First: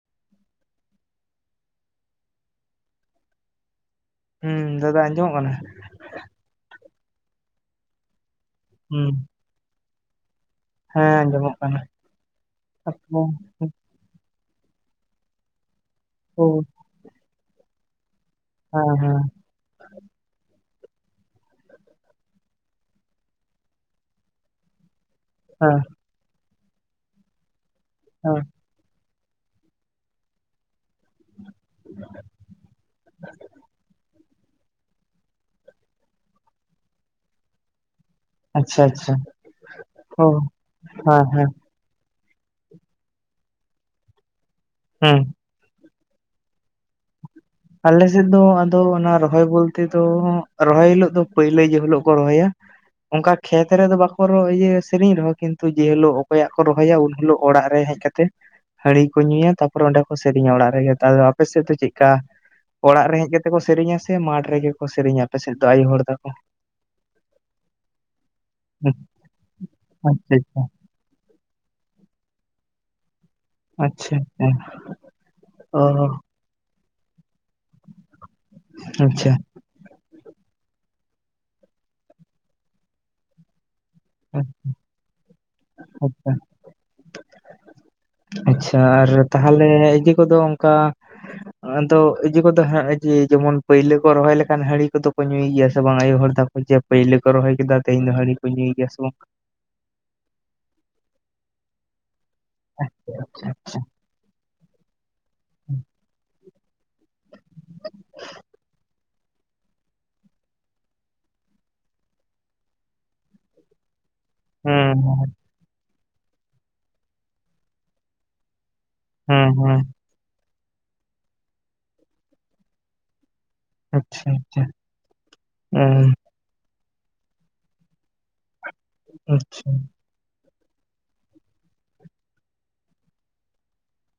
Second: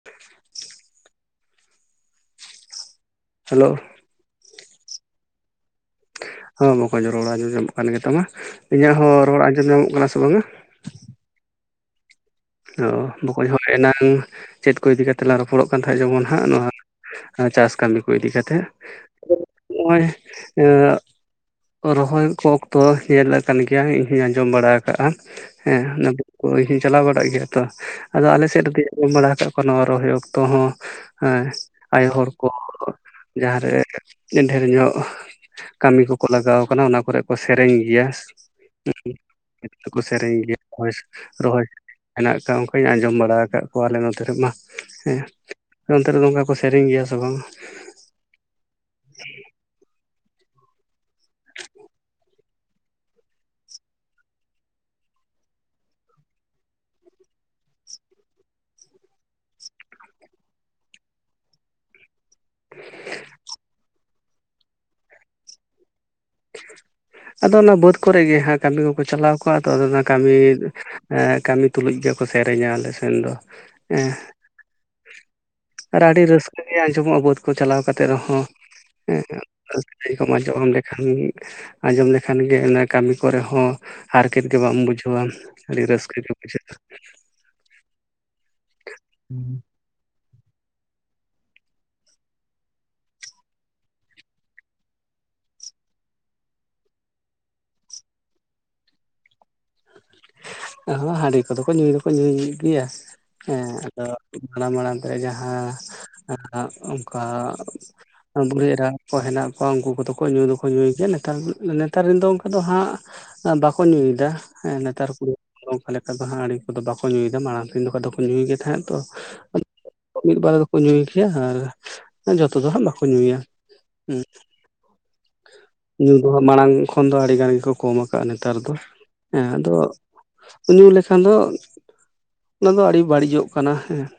[inaudible] Hello. ᱦᱩᱸ ᱫᱟᱫᱟ ᱟᱸᱡᱚᱢᱚᱜ ᱠᱟᱱᱟ? ᱦᱚᱸ ᱵᱟᱠᱚᱧ ᱨᱚᱲ ᱟᱸᱡᱚᱢ ᱧᱟᱢᱚᱜ ᱠᱟᱱ ᱜᱮᱛᱟᱢᱟ᱾ ᱤᱧᱟᱹᱜ ᱦᱩᱸ ᱦᱚᱸ ᱨᱚᱲ ᱟᱸᱡᱚᱢ ᱧᱟᱢᱚᱜ ᱠᱟᱱᱟ ᱥᱮ ᱵᱟᱝᱼᱟ? ᱦᱮᱸ ᱟᱸᱡᱚᱢᱚᱜ ᱠᱟᱱᱟ᱾ ᱚ ᱟᱯᱚ ᱵᱚᱠᱚᱧ ᱦᱚᱸ ᱮᱱᱟᱱ ᱪᱮᱫ ᱠᱚ ᱤᱫᱤ ᱠᱟᱛᱮ ᱞᱟᱝ ᱨᱚᱯᱚᱲᱚᱜ ᱠᱟᱱ ᱛᱟᱦᱮᱸᱫ ᱡᱮᱢᱚᱱ ᱩᱱᱠᱩ ᱦᱟᱸᱜ ᱱᱚᱣᱟ [unintelligible] ᱾ ᱮᱸ ᱪᱟᱥ ᱠᱟᱹᱢᱤ ᱠᱚ ᱤᱫᱤ ᱠᱟᱛᱮᱫ ᱦᱮᱸ ᱦᱮᱸ [inaudible] ᱦᱚᱸᱜᱼᱚᱭ, ᱮᱸ ᱨᱚᱦᱚᱭ ᱠᱚ ᱚᱠᱛᱚ ᱧᱮᱞ ᱟᱠᱟᱱ ᱜᱮᱭᱟ ᱤᱧ ᱦᱩᱧ ᱟᱸᱡᱚᱢ ᱵᱟᱲᱟ ᱠᱟᱜᱼᱟ᱾ ᱦᱮᱸ ᱚᱱᱟ ᱫᱤᱠ ᱠᱚ ᱤᱧ ᱦᱩᱧ ᱪᱟᱞᱟᱣ ᱵᱟᱲᱟᱜ ᱜᱮᱭᱟ ᱛᱚ, ᱟᱫᱚ ᱦᱮᱸ ᱟᱞᱮ ᱥᱮᱫ ᱨᱮᱫᱚ ᱩᱢ ᱵᱟᱲᱟ ᱠᱟᱜ ᱠᱚᱣᱟ ᱱᱚᱣᱟ ᱨᱚᱦᱚᱭ ᱚᱠᱛᱚ ᱦᱚᱸ ᱦᱮᱸ ᱟᱭᱳ ᱦᱚᱲ ᱠᱚ ᱡᱟᱦᱟᱸ ᱨᱮ ᱰᱷᱮᱨ ᱧᱚᱜ ᱠᱟᱹᱢᱤ ᱠᱚᱠᱚ ᱞᱟᱜᱟᱣ ᱟᱠᱟᱱᱟ ᱚᱱᱟ ᱠᱚᱨᱮᱜ ᱠᱚ ᱥᱮᱨᱮᱧ ᱜᱮᱭᱟ᱾ ᱟᱪᱪᱷᱟ ᱟᱪᱪᱷᱟ [inaudible] ᱪᱮᱫ ᱠᱚᱠᱚ ᱚ ᱥᱮᱨᱮᱧ ᱜᱮᱭᱟ ᱨᱚᱦᱚᱭ ᱦᱮᱸ ᱦᱮᱸ ᱨᱚᱦᱚᱭ᱾ ᱦᱮᱱᱟᱜ ᱠᱟᱜ ᱚᱱᱠᱟᱧ ᱟᱸᱡᱚᱢ ᱵᱟᱲᱟ ᱟᱠᱟᱜ ᱠᱚᱣᱟ ᱟᱞᱮ ᱱᱚᱛᱮ ᱨᱮᱢᱟ ᱦᱮᱸ᱾ ᱟᱯᱮ ᱚᱱᱛᱮ ᱨᱮᱫᱚ ᱚᱱᱠᱟ ᱠᱚ ᱥᱮᱨᱮᱧ ᱜᱮᱭᱟ ᱥᱮ ᱵᱟᱝᱟ? ᱟᱞᱮ ᱥᱮᱫ ᱫᱚ ᱟᱫᱚ ᱚᱱᱟ ᱨᱚᱦᱚᱭ ᱵᱚᱞᱛᱮ ᱫᱚ ᱨᱚᱦᱚᱭ ᱦᱤᱞᱚᱜ ᱫᱚ ᱯᱟᱹᱭᱞᱟᱹ ᱡᱮ ᱦᱤᱞᱚᱜ ᱠᱚ ᱨᱚᱦᱚᱭᱟ᱾ ᱚᱱᱠᱟ ᱠᱷᱮᱛ ᱨᱮᱫᱚ ᱵᱟᱠᱚ ᱨᱚ ᱤᱭᱟᱹ ᱥᱮᱨᱮᱧ ᱨᱮᱦᱚᱸ ᱠᱤᱱᱛᱩ ᱡᱮ ᱦᱤᱞᱚᱜ ᱚᱠᱚᱭᱟᱜ ᱠᱚ ᱨᱚᱦᱚᱭᱟ ᱩᱱ ᱦᱤᱞᱚᱜ ᱚᱲᱟᱜ ᱨᱮ ᱦᱮᱡ ᱠᱟᱛᱮ ᱦᱟᱹᱲᱤ ᱠᱚ ᱧᱩᱭᱟ ᱛᱟᱯᱚᱨ ᱚᱸᱰᱮ ᱠᱚ ᱥᱮᱨᱮᱧᱟ ᱚᱲᱟᱜ ᱨᱮᱜᱮ ᱛᱟᱫᱚ ᱟᱯᱮ ᱥᱮᱫ ᱫᱚ ᱪᱮᱫᱠᱟ? ᱚᱲᱟᱜ ᱨᱮ ᱦᱮᱡ ᱠᱟᱛᱮ ᱠᱚ ᱥᱮᱨᱮᱧᱟ ᱥᱮ ᱢᱟᱴ ᱨᱮᱜᱮ ᱠᱚ ᱥᱮᱨᱮᱧᱟ ᱟᱯᱮ ᱥᱮᱫ ᱫᱚ ᱟᱭᱳ ᱦᱚᱲ ᱫᱚ? ᱟᱫᱚ ᱚᱱᱟ ᱵᱟᱹᱫᱽ ᱠᱚᱨᱮᱜ ᱜᱮ ᱦᱟᱸᱜ ᱠᱟᱹᱢᱤ ᱠᱚᱠᱚ ᱪᱟᱞᱟᱣ ᱠᱚᱜ-ᱟ ᱟᱫᱚ ᱫᱚ ᱚᱱᱟ ᱠᱟᱹᱢᱤ ᱟᱪᱪᱷᱟ ᱟᱪᱪᱷᱟ ᱮᱸ ᱠᱟᱹᱢᱤ ᱛᱩᱞᱩᱡ ᱜᱮᱠᱚ ᱥᱮᱨᱮᱧᱟ ᱟᱞᱮ ᱥᱮᱱ ᱫᱚ᱾ ᱟᱪᱪᱷᱟ ᱦᱮᱸ, ᱚᱻ ᱞᱟᱹᱭ ᱫᱟᱹᱧ ᱟᱸᱡᱚᱢᱚᱜᱼᱟ ᱵᱟᱹᱫᱽ ᱠᱚ ᱪᱟᱞᱟᱣ ᱠᱟᱛᱮ ᱨᱮᱦᱚᱸ ᱟᱪᱪᱷᱟ, [inaudible] ᱠᱷᱟᱱ [inaudible] ᱟᱸᱡᱚᱢ ᱞᱮᱠᱷᱟᱱ ᱜᱮ ᱚᱱᱟ ᱠᱟᱹᱢᱤ ᱠᱚᱨᱮ ᱦᱚᱸ ᱦᱟᱨᱠᱮᱛ ᱜᱮ ᱵᱟᱢ ᱵᱩᱡᱷᱟᱹᱣᱟᱢ ᱟᱹᱰᱤ ᱨᱟᱹᱥᱠᱟᱹ ᱜᱮ ᱟᱪᱪᱷᱟ, ᱵᱩᱡᱷᱟᱹᱜᱼᱟ ᱾ ᱟᱪᱪᱷᱟ ᱟᱨ ᱛᱟᱦᱮᱞᱮ ᱤᱭᱟᱹ ᱠᱚᱫᱚ ᱚᱝᱠᱟ? ᱟᱫᱚ ᱤᱡᱟᱹ ᱠᱚᱫᱚ ᱦᱮᱸ ᱟᱡᱤ ᱡᱮᱢᱚᱱ ᱯᱟᱹᱭᱞᱟᱹ ᱠᱚ ᱨᱚᱦᱚᱭ ᱞᱮᱠᱷᱟᱱ ᱦᱟᱺᱬᱤ ᱠᱚᱫᱚ ᱠᱚ ᱧᱩᱭ ᱜᱮᱭᱟ ᱥᱮ ᱵᱟᱝ ᱟᱭᱳ ᱦᱚᱲ ᱛᱟᱠᱚ? ᱡᱮ ᱯᱟᱹᱭᱞᱟᱹ ᱠᱚ ᱨᱚᱦᱚᱭ ᱠᱮᱫᱟ ᱛᱮᱦᱮᱧ ᱫᱚ ᱦᱟᱺᱬᱤ ᱠᱚ ᱧᱩᱭ ᱜᱮᱭᱟ ᱥᱮᱢ ᱵᱟᱝ? ᱦᱚᱸ ᱦᱟᱺᱰᱤ ᱠᱚᱫᱚ ᱠᱚ ᱧᱩᱭ ᱫᱚᱠᱚ ᱧᱩᱭ ᱜᱮᱭᱟ ᱦᱮᱸ ᱟᱫᱚ? ᱚᱱᱟ ᱢᱟᱲᱟᱝ ᱛᱮ ᱡᱟᱦᱟᱸ [inaudible] ᱚᱝᱠᱟ ᱵᱩᱲᱤ ᱮᱨᱟ, ᱠᱚ ᱦᱮᱱᱟᱜ ᱠᱚᱣᱟ ᱩᱱᱠᱩ ᱠᱚᱫᱚ ᱠᱚ ᱧᱩ ᱫᱚᱠᱚ ᱧᱩᱭ ᱜᱮᱭᱟ ᱱᱮᱛᱟᱨ ᱱᱮᱛᱟᱨ ᱨᱮᱱ ᱫᱚ ᱚᱱᱠᱟ ᱫᱚ ᱦᱟᱸᱜ, ᱵᱟᱠᱚ ᱧᱩᱭᱫᱟ ᱾ ᱦᱩᱸ [inaudible] ᱚᱱᱠᱟ ᱞᱮᱠᱟ ᱫᱚ ᱦᱟᱸ ᱦᱟᱺᱰᱤ ᱠᱚᱫᱚ ᱵᱟᱠᱚ ᱧᱩᱭᱫᱟ ᱢᱟᱲᱟᱝ ᱛᱤᱧ ᱫᱚ ᱠᱷᱟᱱ ᱫᱚᱠᱚ ᱧᱩᱭ ᱜᱮ ᱛᱟᱦᱮᱸᱫ ᱛᱚ ᱾ ᱦᱩᱸ ᱦᱩᱸ ᱢᱤᱜᱵᱟᱨ ᱫᱚᱠᱚ ᱧᱩᱭ ᱜᱮᱭᱟ ᱟᱨ ᱡᱚᱛᱚ ᱫᱚ ᱦᱟᱸᱜ ᱵᱟᱠᱚ ᱧᱩᱭᱟ ᱾ ᱟᱪᱪᱷᱟ ᱟᱪᱪᱷᱟ [inaudible] [unintelligible] ᱢᱟᱲᱟᱝ ᱠᱷᱚᱱ ᱫᱚ ᱟᱹᱰᱤ ᱜᱟᱱ ᱜᱮᱠᱚ ᱠᱚᱢ ᱟᱠᱟᱜᱼᱟ ᱱᱮᱛᱟᱨ ᱫᱚ ᱦᱮᱸ ᱟᱪᱪᱷᱟ, ᱟᱫᱚ, ᱧᱩ ᱞᱮᱠᱷᱟᱱ ᱫᱚ ᱚᱱᱟ ᱫᱚ ᱟᱹᱰᱤ ᱵᱟᱹᱲᱤᱡᱚᱜ ᱠᱟᱱᱟ ᱦᱮᱸ ᱾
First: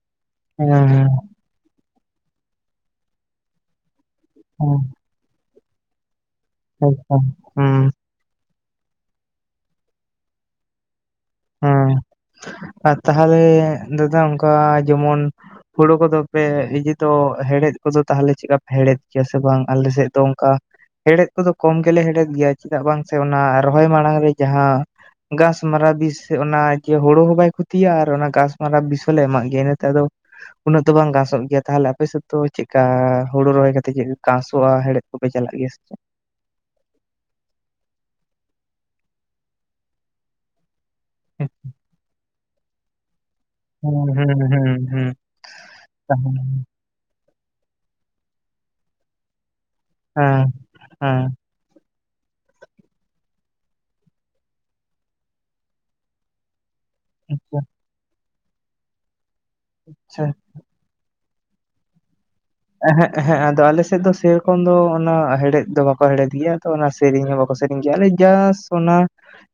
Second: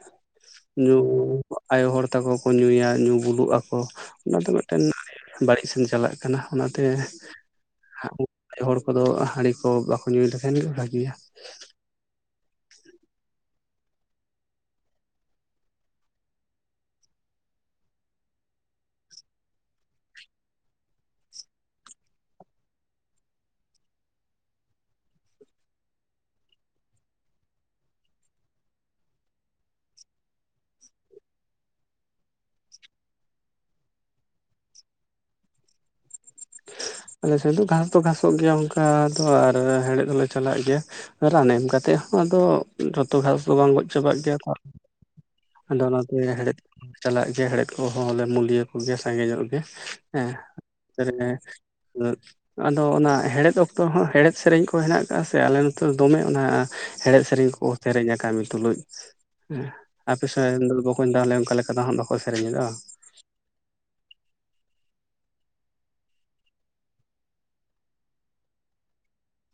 ᱦᱮᱸ, ᱧᱩ ᱦᱮᱸ, ᱟᱭᱳ ᱦᱚᱲ ᱛᱟᱠᱚ ᱠᱚ ᱧᱩᱭᱟ ᱧᱩ ᱵᱩᱞᱩᱜ ᱟᱠᱚ ᱚᱱᱟ ᱫᱚ ᱢᱤᱫᱴᱮᱱ ᱦᱮᱸ, [inaudible] ᱵᱟᱹᱲᱤᱡ ᱥᱮᱱ ᱪᱟᱞᱟᱜ ᱠᱟᱱᱟ ᱾ [unintelligible] ᱦᱩᱸ ᱾ ᱟᱭᱳ ᱦᱚᱲ ᱠᱚᱫᱚ ᱦᱟᱺᱰᱤ ᱠᱚ ᱵᱟᱠᱚ ᱧᱩᱭ ᱞᱮᱠᱷᱟᱱ ᱜᱮ ᱵᱷᱟᱹᱜᱤᱭᱟ ᱾ ᱦᱩᱸ ᱟᱨ ᱛᱟᱦᱟᱞᱮ ᱫᱟᱫᱟ ᱚᱝᱠᱟ ᱡᱮᱢᱚᱱ ᱦᱳᱲᱳ ᱠᱚᱫᱚ ᱯᱮ ᱤᱡᱤ ᱛᱚ ᱦᱮᱲᱦᱮᱫ ᱠᱚᱫᱚ ᱛᱟᱦᱞᱮ ᱪᱤᱠᱟᱯ ᱦᱮᱲᱦᱮᱫ ᱜᱮᱭᱟ ᱥᱮ ᱵᱟᱝ? ᱟᱞᱮ ᱥᱮᱫ ᱫᱚ ᱚᱱᱠᱟ ᱦᱮᱲᱦᱮᱫ ᱠᱚᱫᱚ ᱠᱚᱢ ᱜᱮᱞᱮ ᱦᱮᱲᱦᱮᱫ ᱜᱮᱭᱟ ᱪᱮᱫᱟᱜ ᱵᱟᱝ ᱥᱮ ᱚᱱᱟ ᱨᱚᱦᱚᱭ ᱢᱟᱲᱟᱝ ᱨᱮ ᱡᱟᱦᱟᱸ ᱜᱟᱸᱥ ᱢᱟᱨᱟ ᱵᱤᱥ ᱛᱮ ᱚᱱᱟ ᱠᱮ ᱦᱳᱲᱳ ᱦᱚᱸ ᱵᱟᱭ ᱠᱷᱩᱛᱤᱭᱟ ᱟᱨ ᱚᱱᱟ ᱜᱟᱸᱥ ᱢᱟᱨᱟ ᱵᱤᱥ ᱦᱚᱸ ᱞᱮ ᱮᱢᱟᱜ ᱜᱮᱭᱟ ᱤᱱᱟᱹᱛᱮ ᱟᱫᱚ, ᱩᱱᱟᱹᱜ ᱫᱚ ᱵᱟᱝ ᱜᱟᱥᱚᱸᱜ ᱜᱮᱭᱟ ᱛᱟᱦᱞᱮ ᱟᱯᱮ ᱥᱮᱫ ᱫᱚ ᱪᱤᱜᱠᱟ ᱦᱳᱲᱳ ᱨᱚᱦᱚᱭ ᱠᱟᱛᱮᱜ ᱪᱮᱫ ᱠᱟᱸᱥᱚᱜᱼᱟ ᱦᱮᱲᱮᱫ ᱾ ᱠᱚ ᱯᱮ ᱪᱟᱞᱟᱜ ᱜᱮᱭᱟ ᱥᱮ ᱪᱮᱫ? [inaudible] ᱟᱞᱮ ᱥᱮᱫ ᱫᱚ ᱜᱟᱸᱥ ᱫᱚ ᱜᱷᱟᱸᱥᱚᱜ ᱜᱮᱭᱟ ᱚᱝᱠᱟ ᱫᱚ ᱟᱨ ᱦᱮᱲᱮᱫ ᱦᱚᱸ ᱞᱮ ᱪᱟᱞᱟᱜ ᱜᱮᱭᱟ ᱾ ᱨᱟᱱ ᱮᱢ ᱠᱟᱛᱮᱜ ᱦᱚᱸ ᱟᱫᱚ, ᱡᱷᱚᱛᱚ ᱜᱷᱟᱥ ᱫᱚ ᱵᱟᱝ ᱜᱚᱡ ᱦᱩᱸ ᱪᱟᱵᱟᱜ ᱜᱮᱭᱟ ᱦᱩᱸ ᱛᱚ ᱦᱩᱸ ᱦᱩᱸ ᱟᱫᱚ ᱚᱱᱟᱛᱮ ᱛᱟᱦᱚᱞᱮ ᱦᱮᱲᱦᱮᱫ ᱾ ᱪᱟᱞᱟᱜ ᱜᱮᱭᱟ ᱦᱮᱲᱦᱮᱫ ᱠᱚᱦᱚᱸ ᱞᱮ ᱢᱩᱞᱤᱭᱟᱹ ᱠᱚᱜᱮ ᱥᱟᱸᱜᱮᱧᱚᱜ ᱜᱮ ᱦᱮᱸ ᱦᱮᱸ [inaudible] [inaudible] ᱟᱫᱚ ᱚᱱᱟ ᱦᱮᱲᱮᱫ ᱚᱠᱛᱚ ᱦᱚᱸ ᱦᱮᱲᱮᱡ ᱥᱮᱨᱮᱧ ᱠᱚ ᱦᱮᱱᱟᱜ ᱠᱟᱜᱼᱟ ᱥᱮ ᱟᱞᱮ ᱱᱚᱛᱮ ᱫᱚᱢᱮ ᱚᱱᱟ ᱦᱮᱲᱮᱡ ᱥᱮᱨᱮᱧ ᱠᱚ ᱟᱪᱪᱷᱟ ᱥᱮᱨᱮᱧᱟ ᱠᱟᱹᱢᱤ ᱛᱩᱞᱩᱡ ᱟᱯᱮ ᱥᱮᱱ [unintelligible] ᱵᱚᱠᱚᱧ ᱛᱟᱦᱚᱞᱮ ᱚᱝᱠᱟ ᱞᱮᱠᱟ ᱫᱚ ᱦᱟᱸᱜ ᱵᱟᱠᱚ ᱥᱮᱨᱮᱧᱮᱫᱟ ᱵᱟ? ᱮᱦᱮᱜ ᱮᱦᱮᱸ ᱟᱫᱚ ᱟᱞᱮᱥᱮᱫ ᱫᱚ ᱥᱮᱠᱚᱢ ᱫᱚ ᱚᱱᱟ ᱦᱮᱲᱮᱫ ᱫᱚ ᱵᱟᱠᱚ ᱦᱮᱲᱮᱫ ᱜᱮᱭᱟ ᱛᱚ ᱚᱱᱟᱥ ᱾ ᱛᱮᱨᱮᱧ ᱦᱚᱸ ᱵᱟᱠᱚ ᱥᱮᱨᱮᱧ ᱜᱮᱭᱟ ᱚᱱᱮ ᱡᱟᱥ ᱚᱱᱟ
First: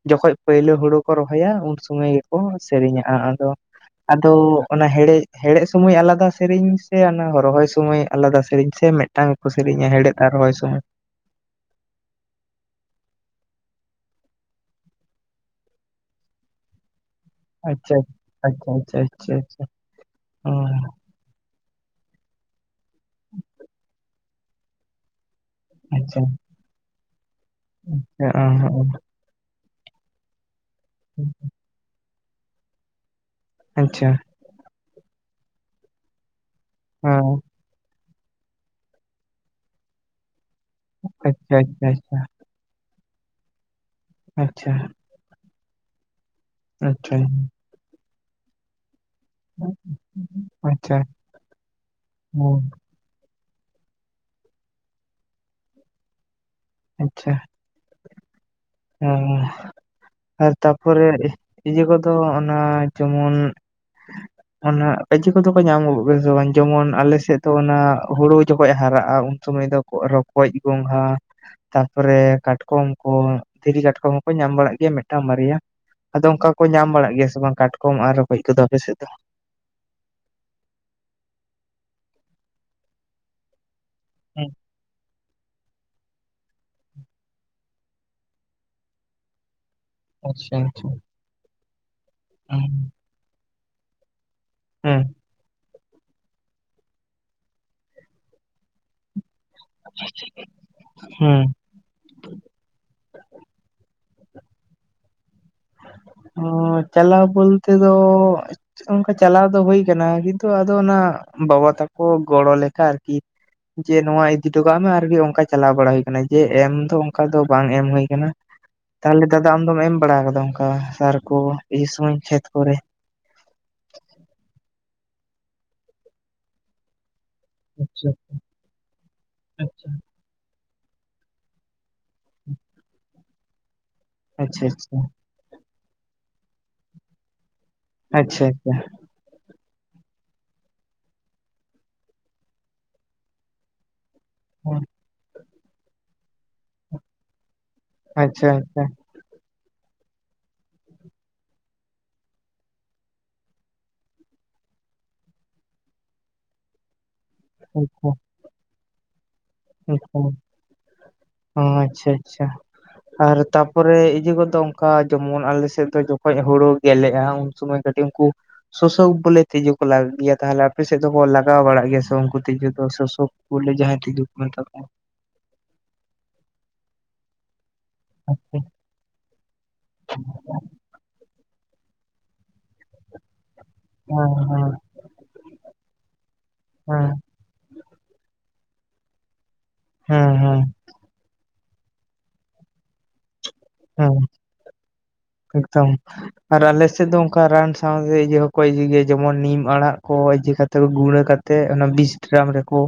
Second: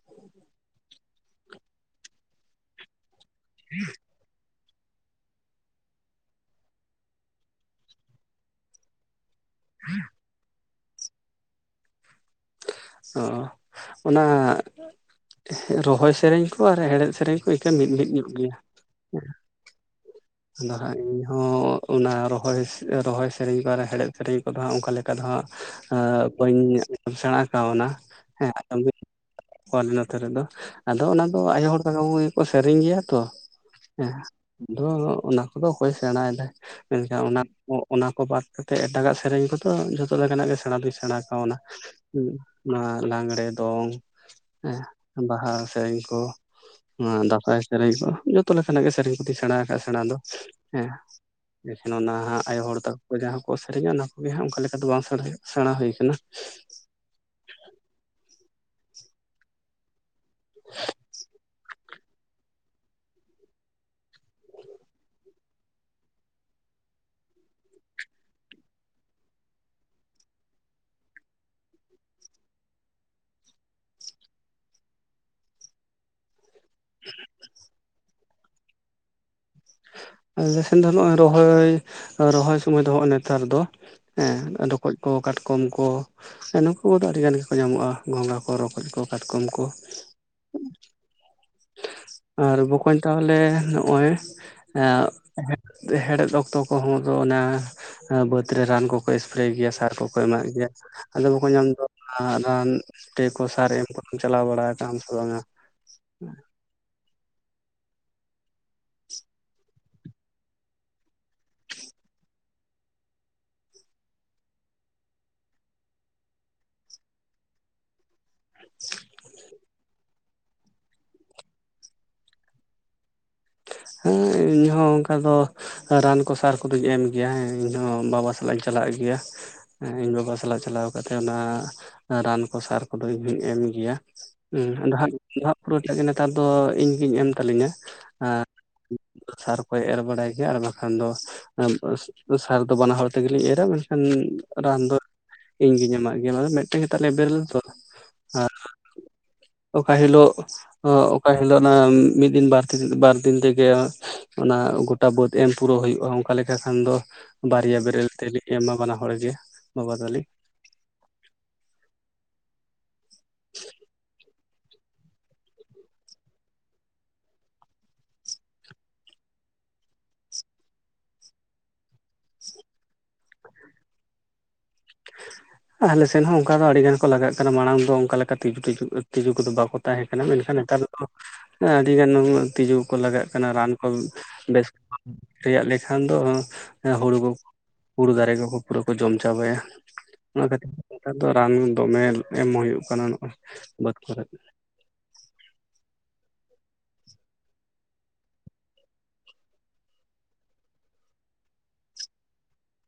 ᱡᱚᱠᱷᱚᱡ ᱯᱟᱹᱭᱞᱟᱹ ᱦᱳᱲᱳ ᱠᱚ ᱨᱚᱦᱚᱭᱟ ᱩᱱ ᱥᱩᱢᱟᱹᱭ ᱜᱮᱠᱚ ᱥᱮᱨᱮᱧᱟᱼᱟ ᱟᱫᱚ [inaudible] ᱟᱫᱚ ᱚᱱᱟ ᱦᱮᱲᱮᱡ ᱦᱮᱲᱮᱜ ᱥᱩᱢᱚᱭ ᱟᱞᱟᱫᱟ ᱥᱮᱨᱮᱧ ᱥᱮ ᱚᱱᱟ ᱨᱚᱦᱚᱭ ᱾ ᱛᱩᱢᱳᱭ ᱟᱞᱟᱫᱟ ᱥᱮᱨᱮᱧ ᱥᱮ ᱢᱮᱜᱴᱟᱝ ᱠᱚ ᱥᱮᱨᱮᱧᱟ ᱦᱮᱲᱦᱮᱫ ᱟᱨ ᱨᱚᱦᱚᱭ ᱥᱳᱢᱚᱭ ᱾ ᱚ ᱚ ᱚᱱᱟ ᱨᱚᱦᱚᱭ ᱥᱮᱨᱮᱧ ᱠᱚ ᱟᱨ ᱦᱮᱲᱦᱮᱫ ᱥᱮᱨᱮᱧ ᱾ ᱢᱮᱠᱟᱱ ᱢᱤᱜ ᱟᱪᱪᱷᱟ ᱞᱤᱜ ᱧᱚᱜ ᱜᱮᱭᱟ ᱟᱪᱪᱷᱟ ᱟᱪᱪᱷᱟ ᱟᱪᱪᱷᱟ ᱦᱮᱸ ᱾ ᱟᱪᱪᱷᱟ ᱚ ᱟᱫᱚ ᱦᱟᱸᱜ ᱤᱧ ᱦᱚᱸ ᱚᱱᱟ ᱨᱚᱦᱚᱭ ᱨᱚᱦᱚᱭ ᱥᱮᱨᱮᱧ ᱠᱟᱨᱮ ᱦᱮᱲᱦᱮᱫ ᱥᱮᱨᱮᱧ ᱠᱚᱫᱚ ᱦᱟᱸᱜ ᱚᱝᱠᱟ ᱞᱮᱠᱟ ᱫᱚ ᱦᱟᱸᱜ ᱟᱪᱪᱷᱟ ᱟᱪᱪᱷᱟ [inaudible] ᱵᱟᱧ ᱥᱮᱸᱬᱟ ᱠᱟᱣᱱᱟ ᱦᱮᱸ ᱦᱚᱸ [unintelligible] ᱟᱞᱮ ᱱᱚᱛᱮ ᱨᱮᱫᱚ ᱟᱫᱚ ᱚᱱᱟ ᱫᱚ ᱟᱭᱳ ᱦᱚᱲ ᱛᱟᱠᱚ ᱜᱮᱠᱚ ᱥᱮᱨᱮᱧ ᱜᱮᱭᱟ ᱛᱚ ᱾ ᱟᱪᱪᱷᱟ ᱟᱪᱪᱷᱟ ᱦᱮᱸ ᱟᱫᱚ ᱚᱱᱟ ᱠᱚᱫᱚ ᱚᱠᱚᱭ ᱥᱮᱬᱟᱭ ᱮᱫᱟᱭ ᱢᱮᱱᱠᱷᱟᱱ ᱟᱪᱪᱷᱟ ᱚᱱᱟ ᱚᱱᱟ ᱠᱚ ᱵᱟᱫ ᱠᱟᱛᱮᱫ ᱮᱴᱟᱜᱟᱜ ᱥᱮᱨᱮᱧ ᱠᱚᱫᱚ ᱡᱷᱚᱛᱚ ᱞᱮᱠᱟ ᱱᱟᱜ ᱜᱮ ᱥᱮᱬᱟ ᱫᱩᱧ ᱥᱮᱬᱟ ᱠᱟᱣᱱᱟ ᱦᱩᱸ᱾ ᱚᱱᱟ ᱞᱟᱜᱽᱲᱮ ᱫᱚᱝ ᱟᱪᱪᱷᱟ ᱮ ᱵᱟᱦᱟ ᱥᱮᱨᱮᱧ ᱠᱚ᱾ ᱟᱪᱪᱷᱟ ᱟᱪᱪᱷᱟ ᱱᱚᱣᱟ ᱫᱟᱸᱥᱟᱭ ᱥᱮᱨᱮᱧ ᱠᱚ ᱡᱚᱛᱚ ᱞᱮᱠᱟ ᱱᱟᱜ ᱜᱮ ᱥᱮᱨᱮᱧ ᱠᱚᱫᱩᱧ ᱥᱮᱬᱟ ᱟᱠᱟᱜᱼᱟ ᱥᱮᱬᱟ ᱫᱚ᱾ ᱦᱮᱸ ᱟᱪᱪᱷᱟ ᱮᱠᱷᱟᱱ ᱚᱱᱟ ᱟᱭᱳ ᱦᱚᱸ ᱦᱚᱲ ᱛᱟᱠᱚ ᱡᱟᱦᱟᱸᱠᱚ ᱥᱮᱨᱮᱧᱟ ᱚᱱᱟ ᱠᱚᱜᱮ ᱦᱟᱸᱜ ᱚᱝᱠᱟ ᱞᱮᱠᱟ ᱫᱚ ᱵᱟᱝ ᱥᱮᱬᱟ ᱦᱩᱭ ᱥᱮᱬᱟ ᱦᱳᱭ ᱠᱟᱱᱟ᱾ ᱟᱪᱪᱷᱟ ᱾ [unintelligible] ᱟᱨ ᱛᱟᱯᱚᱨᱮ ᱤᱭᱟᱹ ᱠᱚᱫᱚ ᱚᱱᱟ ᱡᱮᱢᱚᱱ ᱚᱱᱟ ᱠᱟᱹᱡᱤ ᱠᱚᱫᱚ ᱠᱚ ᱧᱟᱢᱚᱜ ᱜᱮᱥᱮ ᱵᱟᱝ ᱡᱮᱢᱚᱱ ᱟᱞᱮᱥᱮᱜ ᱫᱚ ᱚᱱᱟ ᱦᱳᱲᱳ ᱡᱚᱠᱷᱚᱡ ᱮ ᱦᱟᱨᱟᱜᱼᱟ ᱩᱱ ᱥᱩᱢᱟᱹᱭ ᱫᱚ ᱨᱚᱠᱚᱡ ᱜᱚᱸᱜᱷᱟ ᱛᱟᱯᱚᱨᱮ ᱠᱟᱴᱠᱚᱢ ᱠᱚ, ᱫᱷᱤᱨᱤ ᱠᱟᱴᱠᱚᱢ ᱦᱚᱸᱠᱚ ᱧᱟᱢ ᱵᱟᱲᱟᱜ ᱜᱮᱭᱟ ᱢᱮᱫᱴᱟᱝ ᱵᱟᱨᱭᱟ ᱟᱫᱚ ᱚᱝᱠᱟ ᱠᱚ ᱧᱟᱢ ᱵᱟᱲᱟᱜ ᱜᱮᱭᱟ ᱥᱮ ᱵᱟᱝ ᱠᱟᱴᱠᱚᱢ ᱟᱨ ᱨᱚᱠᱚᱡ ᱠᱚᱫᱚ ᱟᱯᱮ ᱥᱮᱜ ᱫᱚ? ᱟᱞᱮ ᱥᱮᱱ ᱫᱚ ᱱᱚᱜᱼᱚᱭ ᱨᱚᱦᱚᱭ ᱨᱚᱦᱚᱭ ᱥᱚᱢᱚᱭ ᱫᱚ ᱦᱚᱜ ᱱᱮᱛᱟᱨ ᱫᱚ ᱦᱩᱸ ᱦᱮᱸ ᱨᱚᱠᱚᱡ ᱠᱚ ᱠᱟᱴ‌ ᱠᱚᱢ ᱠᱚ ᱱᱩᱠᱩ ᱫᱚ ᱟᱹᱰᱤ ᱜᱟᱱ ᱜᱮᱠᱚ ᱧᱟᱢᱚᱜᱼᱟ ᱜᱚᱸᱜᱟ ᱠᱚ ᱨᱚᱠᱚᱡ ᱠᱚ ᱠᱟᱴᱠᱚᱢ ᱠᱚ, ᱟᱪᱪᱷᱟ ᱟᱪᱪᱷᱟ ᱾ ᱟᱨ ᱵᱚᱠᱚᱧ ᱛᱟᱦᱚᱞᱮ ᱱᱚᱜᱼᱚᱭ ᱦᱮᱸ ᱟᱸ [inaudible] ᱦᱮᱲᱦᱮᱫ ᱚᱠᱛᱚ ᱠᱚᱦᱚᱸ ᱫᱚ ᱚᱱᱟ ᱵᱟᱹᱫᱽ ᱨᱮ ᱨᱟᱱ ᱠᱚ ᱠᱚ ᱮᱥᱯᱨᱮ ᱜᱮᱭᱟ ᱥᱟᱨ ᱠᱚᱠᱚ ᱮᱢᱟᱜ ᱜᱮᱭᱟ ᱟᱫᱚ ᱦᱮᱸ ᱵᱚᱠᱚᱧ ᱟᱢ ᱫᱚ ᱚᱱᱟ ᱨᱟᱱ ᱮᱥᱯᱨᱮ ᱠᱚ ᱥᱟᱨ ᱮᱢ ᱠᱚᱢ ᱪᱟᱞᱟᱣ ᱵᱟᱲᱟ ᱟᱠᱟᱱᱟᱢ ᱥᱮ ᱵᱟᱝᱟ? ᱚ ᱪᱟᱞᱟᱣ ᱵᱚᱞᱛᱮ ᱫᱚ ᱚᱝᱠᱟ ᱪᱟᱞᱟᱣ ᱫᱚ ᱦᱳᱭ ᱠᱟᱱᱟ ᱠᱤᱱᱛᱩ ᱟᱫᱚ ᱚᱱᱟ ᱵᱟᱵᱟ ᱛᱟᱠᱚ ᱜᱚᱲᱚ ᱞᱮᱠᱟ ᱟᱨᱠᱤ, ᱡᱮ ᱱᱚᱶᱟ ᱤᱫᱤ ᱴᱚᱠᱟᱜ ᱢᱮ ᱟᱨᱠᱤ ᱚᱝᱠᱟ ᱪᱟᱞᱟᱣ ᱵᱟᱲᱟ ᱦᱩᱭ ᱠᱟᱱᱟ, ᱡᱮ ᱮᱢ ᱫᱚ ᱚᱝᱠᱟ ᱫᱚ ᱵᱟᱝ ᱮᱢ ᱦᱳᱭ ᱠᱟᱱᱟ᱾ ᱛᱟᱦᱚᱞᱮ ᱫᱟᱫᱟ ᱟᱢᱫᱚᱢ ᱮᱢ ᱵᱟᱲᱟ ᱠᱟᱫᱟ ᱚᱝᱠᱟ ᱥᱟᱨ ᱠᱚ ᱤᱭᱟᱹ ᱥᱚᱢᱚᱭ ᱠᱷᱮᱛ ᱠᱚᱨᱮ? ᱦᱮᱸ ᱤᱧ ᱦᱚᱸ ᱚᱝᱠᱟ ᱫᱚ ᱨᱟᱱ ᱠᱚ ᱥᱟᱨ ᱠᱚᱫᱚᱧ ᱮᱢ ᱜᱮᱭᱟ ᱦᱮᱸ, ᱤᱧ ᱦᱚᱸ ᱟᱪᱪᱷᱟ ᱵᱟᱵᱟ ᱥᱟᱞᱟᱜ ᱤᱧ ᱪᱟᱞᱟᱜ ᱜᱮᱭᱟ ᱟᱪᱪᱷᱟ ᱤᱧ ᱵᱟᱵᱟ ᱥᱟᱞᱟᱜ ᱪᱟᱞᱟᱣ ᱠᱟᱛᱮᱜ ᱚᱱᱟ ᱨᱟᱱ ᱠᱚ ᱥᱟᱨ ᱠᱚᱫᱚ ᱤᱧ ᱦᱩᱧ ᱮᱢ ᱜᱮᱭᱟ ᱟᱪᱪᱷᱟ ᱦᱩᱸ ᱟᱫᱚ ᱦᱟᱸᱜ ᱤᱧ ᱫᱚ ᱦᱟᱸᱜ ᱯᱩᱨᱟᱹ ᱴᱟᱜ ᱜᱮ ᱱᱮᱛᱟᱨ ᱫᱚ ᱤᱧᱜᱤᱧ ᱮᱢ ᱛᱟᱞᱤᱧᱟ ᱟᱪᱪᱷᱟ ᱟᱪᱪᱷᱟ ᱟᱪᱪᱷᱟ ᱥᱟᱨ ᱠᱚᱭ ᱮᱨ ᱵᱟᱲᱟᱭ ᱜᱮᱭᱟ ᱟᱨ ᱵᱟᱠᱷᱟᱱ ᱫᱚ ᱥᱟᱨ ᱫᱚ ᱵᱟᱱᱟ ᱦᱚᱲ ᱛᱮᱜᱮᱞᱤᱧ ᱮᱨᱟ ᱢᱮᱱᱠᱷᱟᱱ ᱨᱟᱱ ᱫᱚ ᱤᱧᱜᱤᱧ ᱮᱢᱟᱜ ᱜᱮᱭᱟ ᱚᱱᱟ ᱫᱚ ᱢᱮᱜᱴᱮᱱ ᱜᱮᱛᱟ ᱞᱮᱭᱟ ᱵᱮᱨᱮᱞ ᱛᱚ ᱾ ᱟᱪᱪᱷᱟ ᱟᱪᱪᱷᱟ ᱾ ᱚᱠᱟ ᱦᱤᱞᱳᱜ ᱚᱠᱟ ᱦᱤᱞᱳᱜ ᱚᱱᱟ ᱢᱤᱫ ᱫᱤᱱ ᱵᱟᱨ ᱯᱮ ᱫᱤᱱ ᱵᱟᱨ ᱫᱤᱱ ᱛᱮᱜᱮ ᱚᱱᱟ ᱜᱚᱴᱟ ᱵᱟᱹᱫ ᱮᱢ ᱯᱩᱨᱟᱹᱣ ᱦᱩᱭᱩᱜᱼᱟ, ᱚᱝᱠᱟ ᱞᱮᱠᱟ ᱠᱷᱟᱱ ᱫᱚ ᱵᱟᱨᱭᱟ ᱵᱮᱨᱮᱞ ᱛᱮᱞᱤᱧ ᱮᱢᱟ ᱵᱟᱱᱟ ᱦᱚᱲ ᱜᱮ᱾ ᱵᱟᱵᱟ ᱦᱮᱸ ᱛᱚ ᱛᱟᱹᱞᱤᱧ ᱟᱪᱪᱷᱟ ᱟᱪᱪᱷᱟ ᱾ ᱟᱨ ᱛᱟᱯᱚᱨᱮ ᱤᱭᱟᱹ ᱠᱚ ᱫᱚ ᱚᱝᱠᱟ ᱡᱮᱢᱚᱱ ᱟᱞᱮᱥᱮᱜ ᱫᱚ ᱡᱚᱠᱷᱚᱡ ᱦᱳᱲᱳ ᱜᱮᱞᱮᱜᱼᱟ ᱩᱱ ᱥᱩᱢᱚᱭ ᱠᱟᱹᱴᱤᱜ ᱩᱝᱠᱩ ᱥᱳᱥᱳᱠ ᱵᱚᱞᱮ ᱛᱤᱡᱩ ᱠᱚ ᱞᱟᱜ ᱜᱮᱭᱟ ᱛᱟᱦᱚᱞᱮ ᱟᱯᱮ ᱥᱮᱜ ᱫᱚᱠᱚ ᱞᱟᱜᱟᱣ ᱵᱟᱲᱟᱜ ᱜᱮᱭᱟ ᱥᱮ ᱩᱝᱠᱩ ᱛᱤᱡᱩ ᱫᱚ ᱥᱳᱥᱳᱠ? ᱵᱚᱞᱮ ᱡᱟᱦᱟᱸᱭ ᱛᱤᱫᱩ ᱠᱚ ᱢᱮᱛᱟ ᱠᱚᱣᱟ᱾ ᱟᱞᱮ ᱥᱮᱱ ᱦᱚᱸ ᱚᱱᱠᱟ ᱫᱚ ᱟᱹᱲᱤ ᱜᱟᱱ ᱠᱚ ᱞᱟᱜᱟᱜ ᱠᱟᱱᱟ ᱢᱟᱲᱟᱝ ᱫᱚ ᱚᱝᱠᱟ ᱞᱮᱠᱟ ᱛᱤᱡᱩ ᱦᱮᱸ ᱴᱤᱡᱩᱜ ᱛᱤᱡᱩ ᱠᱚᱫᱚ ᱵᱟᱠᱚ ᱛᱟᱦᱮᱸ ᱠᱟᱱᱟ, ᱢᱮᱱᱠᱷᱟᱱ ᱱᱮᱛᱟᱨ ᱫᱚ ᱟᱹᱰᱤ ᱜᱟᱱ ᱛᱤᱡᱩ ᱠᱚᱠᱚ ᱞᱟᱜᱟᱜ ᱠᱟᱱᱟ, ᱨᱟᱱ ᱵᱮᱥ [unintelligible] [inaudible] ᱞᱮᱠᱷᱟᱱ ᱫᱚ ᱦᱮᱸ ᱦᱩᱲᱩ ᱠᱚ ᱦᱩᱲᱩ ᱫᱟᱨᱮ ᱠᱚᱼᱠᱚ ᱯᱩᱨᱟᱹ ᱠᱚ ᱡᱚᱢ ᱪᱟᱵᱟᱭᱟ ᱦᱮᱸ ᱾ ᱚᱱᱟ ᱦᱮᱸ ᱠᱷᱟᱹᱛᱤᱨ ᱱᱮᱛᱟᱨ ᱫᱚ ᱨᱟᱱ ᱫᱚᱢᱮᱞ ᱮᱢ ᱦᱩᱭᱩᱜ ᱠᱟᱱᱟ ᱱᱚᱜᱼᱚᱭ ᱾ ᱦᱮᱸ ᱮᱠᱫᱚᱢ ᱟᱨ ᱟᱞᱮ ᱥᱮᱜ ᱫᱚ ᱚᱝᱠᱟ ᱨᱟᱱ ᱥᱟᱶᱛᱮ ᱤᱭᱟᱹ ᱦᱚᱸᱠᱚ ᱤᱭᱟᱹᱭ ᱜᱮᱭᱟ ᱾ ᱡᱮᱢᱚᱱ ᱱᱤᱢ ᱟᱲᱟᱜ ᱠᱚ ᱤᱭᱟᱹ ᱠᱟᱛᱮ ᱠᱚ ᱜᱩᱲᱟᱹ ᱠᱟᱛᱮ ᱛᱮᱜ ᱚᱱᱟ ᱵᱤᱥ ᱰᱨᱟᱢ ᱨᱮᱠᱚ